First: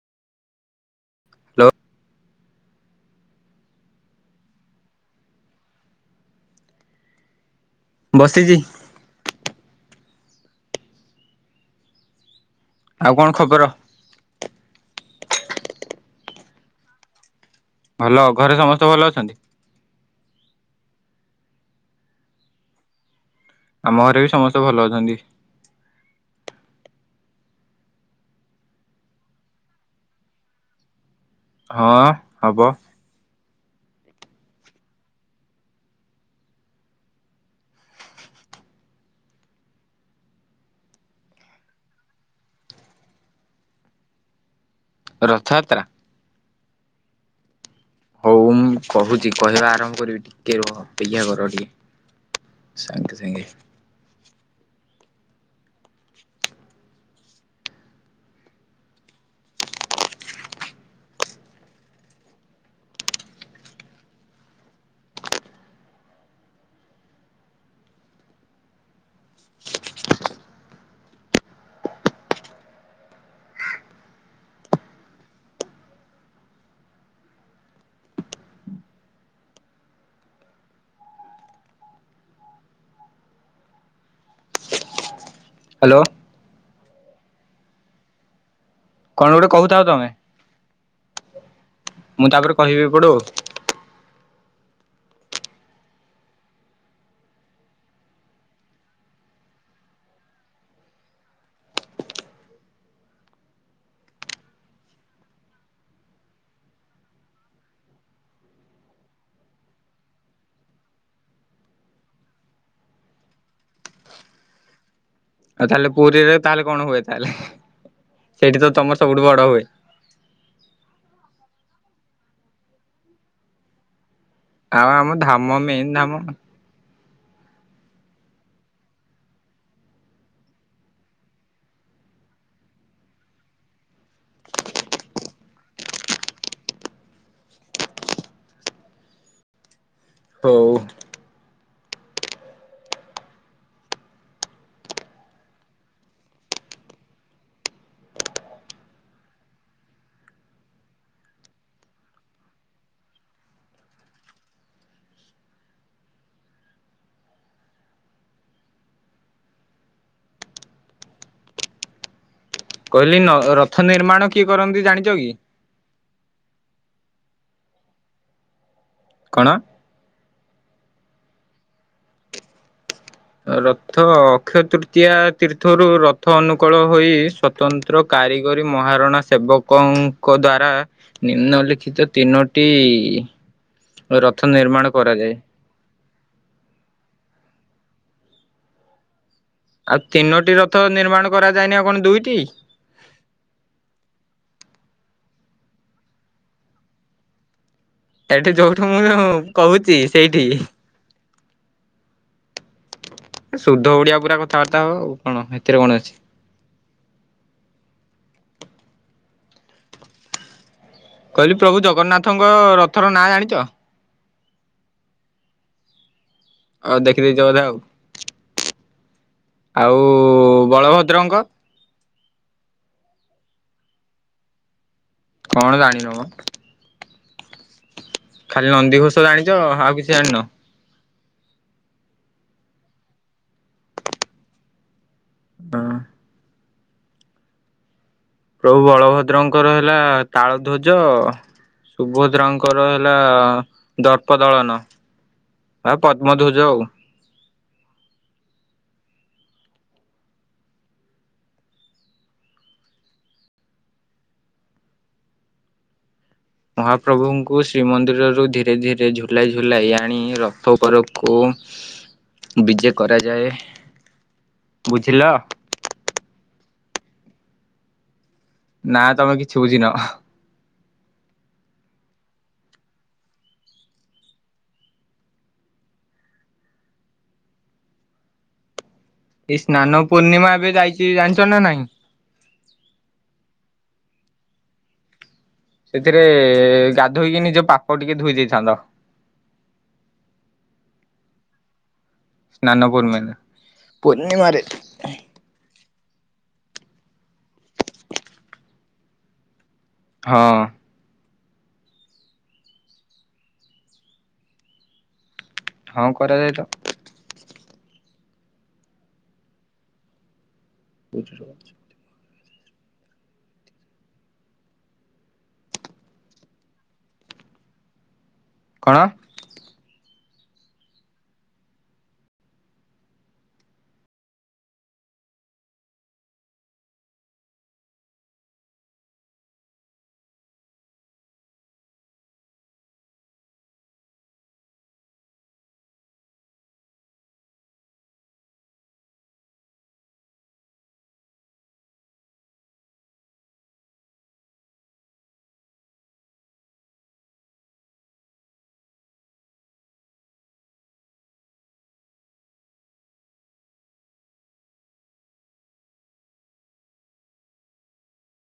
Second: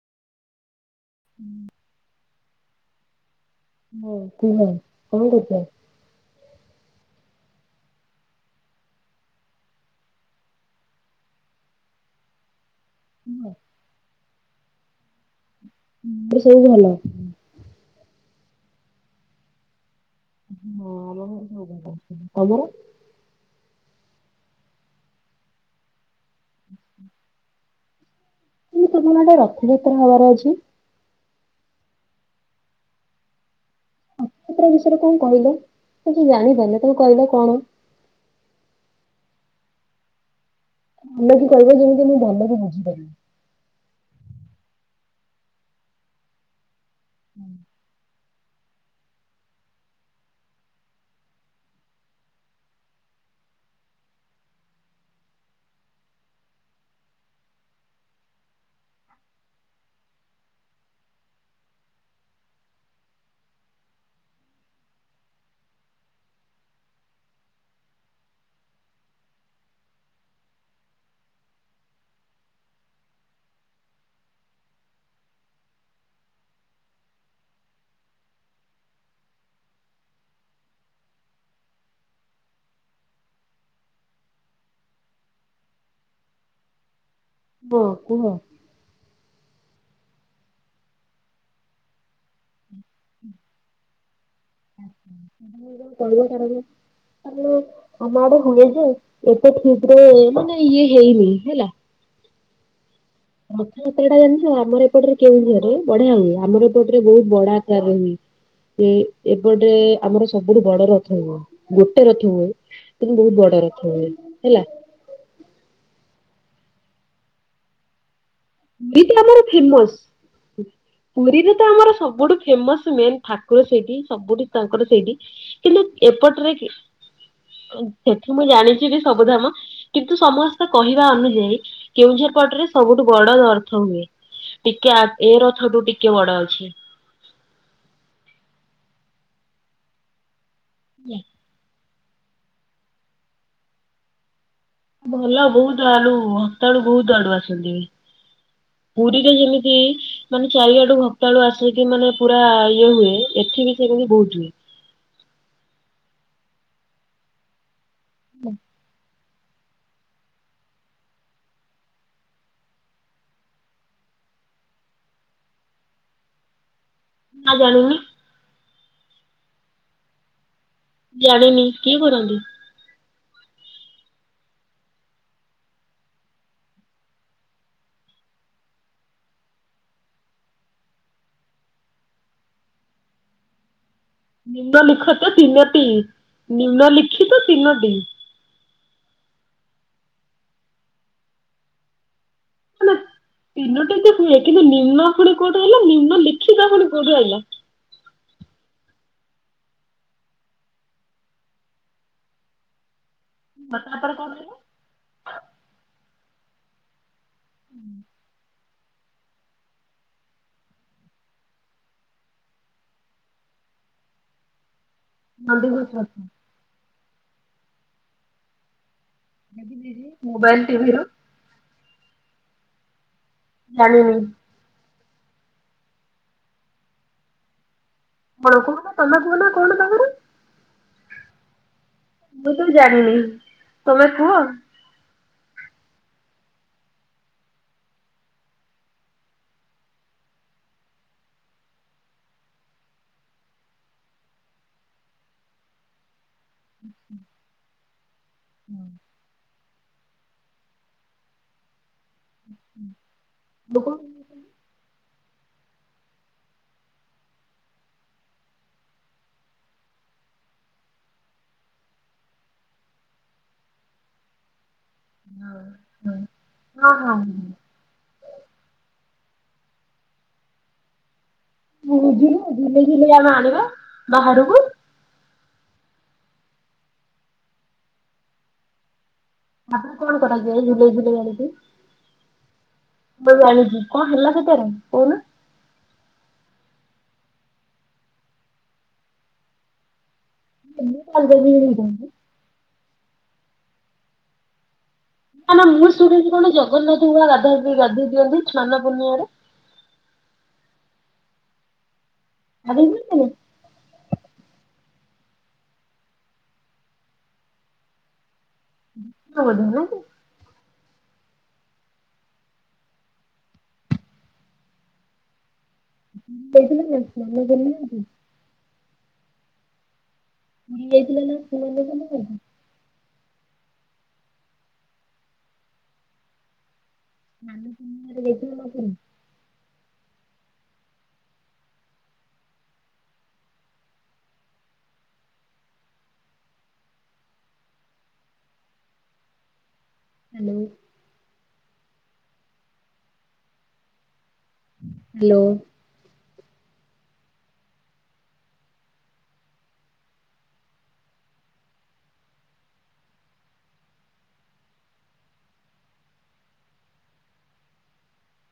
Hello ହୁଁ [unintelligible] ବସିଚି। ଆଉ କଣ ଖବର? ହୁଁ ମୁଁ କହିଲି ସବୁ ଭଲ। ଭଲ ଆଉ ଘରେ ସମସ୍ତେ ଭଲ ଅଛନ୍ତି? ଅ ହଁ ମୋର ସବୁ ଭଲ ଅଛନ୍ତି। ତମର? ଆମ ଘରେ ବି ସମସ୍ତେ ଭଲ ଅଛନ୍ତି। ଏଇ କୋଉଦିନ ମା ଗୋଟେ ରଥଯାତ୍ରା ହବାର ଅଛି? ହଁ ହବ। ରଥଯାତ୍ରା ବିଷୟରେ କଣ କହିଲ ତ ସେ ଜାଣିପାରିନି ତାକୁ କହିଲ କଣ? ଭଲକି କହିବ ଯେମିତି ମୁଁ ଭଲକି ବୁଝି ପାରିବି। ରଥଯାତ୍ରା? ହଉ ମୁଁ କହୁଚି କହିବା ଆରମ୍ଭ କରିବି ଟିକେ ରୁହ ଅପେକ୍ଷା କର ଟିକେ। ସାଙ୍ଗେ ସାଙ୍ଗେ। ହ୍ୟାଲୋ। ବୋଉ ମ କଣ ଗୋଟେ କହୁଥାଅ ତମେ। ମୁଁ ତାପରେ କହିବି ଏପଡୁ। କଣମ [unintelligible] ସବେଳେ ଆମ ଆଡେ ହୁଏ ଯେ ଏତେ ଠିକ୍ ରେ ମାନେ ଇଏ ହେଇନି ହେଲା। ରଥଯାତ୍ରା ଟା ଜାଣିଚ ଆମର ଏପଟରେ କେଉଁଝର ରେ ବଢିଆ ହୁଏ। ଆମର ଏପଟରେ ବହୁତ ବଡ ଆକାର ରେ ହୁଏ। ଏ ଏପଟେ ଆମର ସବୁଠୁ ବଡ ରଥ ହୁଏ। ଗୋଟେ ରଥ ହୁଏ। କିନ୍ତୁ ବହୁତ୍ ବଡ ରଥ ହୁଏ ହେଲା। ଆଉ ତାହେଲେ ପୁରୀରେ ତାହେଲେ କଣ ହୁଏ ତାହେଲେ। ସେଇଠି ତ ତମର ଏଇଟି ସବୁଠୁ ବଡ ଆମର ହୁଏ ଫେମସ୍। ପୁରୀରେ ତ ଆମର ସବୁଠୁ ଫେମସ୍ ମେନ୍ ଠାକୁର ସେଇଠି ସବୁଠୁ ଆଉ ତାଙ୍କର ଆମ ସେଇଟି ଧାମ କିନ୍ତୁ ମେନ୍ ଧାମ ଏପଟରେ କିଏ? ସେଠି ମୁଁ ଜାଣିଚି ବି ସବୁ ଧାମ। କିନ୍ତୁ ସମସ୍ତେ କହିବା ଅନୁଯାୟୀ କେଉଁଝର ପଟରେ ସବୁଠୁ ବଡ [unintelligible] ରଥ ହୁଏ ଟିକେ ଆ ଏ ରଥଠୁ ଟିକେ ବଡ ଅଛି। ହଉ। ହେଲା। ଭଲ ବହୁତ ଆଳୁ ଭକ୍ତାଳୁ ବହୁତ ଆଡୁ ଆସନ୍ତି ବି। ପୁରୀରେ ଯେମିତି ମାନେ ଚାରିଆଡୁ ଭକ୍ତାଳୁ ଆସିକି ମାନେ ପୁରା ଇଏ ହୁଏ ଏଠି ବି ସେମତି ବହୁତ୍ ହୁଏ। ହେଲା। କହିଲି ନ ରଥ ନିର୍ମାଣ କିଏ କରନ୍ତି ଜାଣିଚ କି? ନା ଜାଣିନି। କଣ? ଜାଣିନି କିଏ କରନ୍ତି? ରଥ ଅକ୍ଷୟ ତୃତୀୟା ତୀର୍ଥରୁ ରଥ ଅନୁକୂଳ ହୋଇ ସତ୍ ତନ୍ତ୍ର କାରିଗରୀ ମହାରଣା ସେବକଙ୍କ ଦ୍ଵାରା ନିମ୍ନଲିିଖିତ ତିନୋଟି ରଥ ନିମ୍ନ ନିର୍ମାଣ ଲିଖତ କରାଯାଏ। ତିନୋଟି, ନିମ୍ନଲିଖିତ ତିନୋଟି ଆଉ ତିନୋଟି ରଥ ନିର୍ମାଣ କରାଯାଏନି ଆଉ କଣ ଦୁଇଟି? ନା ତିନୋଟି ତ ହୁଏ କିନ୍ତୁ ନିମ୍ନ ପୁଣି କୋଉଠୁ ଆଇଲା ନିମ୍ନ ଲିଖିତ ପୁଣି କୋଉଠୁ ଆଇଲା? ଏଠି ଯୋଉଠୁ ମୁଁ କହୁଚି ସେଇଠି। ଏ ଶୁଦ୍ଧ ତାପରେ ଓଡ଼ିଆ କଣ ପୁରା କହିଲ କଥାବାର୍ତ୍ତା ହବ ଆଉ କଣ ସେଥିରେ କଣ ଅଛି? ଉଁ। କହିଲି ପ୍ରଭୁ ଜଗନ୍ନାଥଙ୍କ ରଥର ନାଁ ଜାଣିଚ? ନନ୍ଦିଘୋଷ ରଥ। ଅ ଦେଖିଦେଇଚ ବଧେ ଆଉ। ଆଉ ଦେଖିଦେଇଛି ମୋବାଇଲ ଟିଭିରୁ ବଳଭଦ୍ରଙ୍କ? ଜାଣିିନି। କଣ ଜାଣିନ ମ? କଣ ଖାଲି କହୁନ ନନ୍ଦିଘୋଷ ତମେ ଜାଣିଛ କହୁନା କଣ ଆଉ ତାଙ୍କର? କିଛି ଜାଣିନ? ମୁଁ ତ ଜାଣିନି ତମେ କୁହ। ହୁଁ। ପ୍ରଭୁ ବଳଭଦ୍ରଙ୍କର ହେଲା ତାଳଧ୍ୱଜ। ସୁଭଦ୍ରାଙ୍କର ହେଲା ଦର୍ପ ଦଳନ ଆଉ ପଦ୍ମଧ୍ୱଜ ଆଉ। [unintelligible] ମହାପ୍ରଭୁଙ୍କୁ ଶ୍ରୀମନ୍ଦିରରୁ ଧୀରେ ଧୀରେ ଝୁଲାଇ ଝୁଲାଇ ଆଣି ରଥ ଉପରକୁ ବିଜେ କରାଯାଏ। ବୁଝିଲ? ହଁ ହଁ। ନା ତମେ କିଛି ବୁଝିନ। ମୁଁ ବୁଝିଲି ନା ଝୁଲେଇ ଝୁଲେଇ ଆମେ ଆଣିବା ବାହାରୁକୁ ଏଇ ତାପରେ ସ୍ନାନ କଣ ପୂର୍ଣ୍ଣିମା କରାଯାଏ ଏବେ ଝୁଲେଇ ଯାଇଛି ଝୁଲେଇ ଜାଣିଛ ଆଣିକି? ନା ନାଇଁ ମୁଁ ଜାଣିଚି କଣ ହେଲା ସେଥିରେ କହୁନ? ସେଥିରେ ଗାଧୋଇକି ନିଜ ପାପ ଟିକେ ଧୋଇ ଦେଇଥାନ୍ତ। [unintelligible] ସ୍ନାନ ପୂର୍ଣ୍ଣି ପୂର୍ଣ୍ଣିମାରେ। ନା ନା ମୁଁ ଶୁଣିଚି କଣ ଜଗନ୍ନାଥଙ୍କୁ ପା ଗାଧା ଗାଧେଇ ଦିଅନ୍ତି ସ୍ନାନ ପୂର୍ଣ୍ଣିମାରେ? ହଁ। [unintelligible] ହଁ କରାଯାଏ ତ। [unintelligible] [unintelligible] [unintelligible] କଣ? [unintelligible] ସ୍ନାନ ପୁର୍ଣିମା ରେ ଯାଇଥିଲ ନା ପୁରୀ? ହ୍ୟାଲୋ। ହ୍ୟାଲୋ।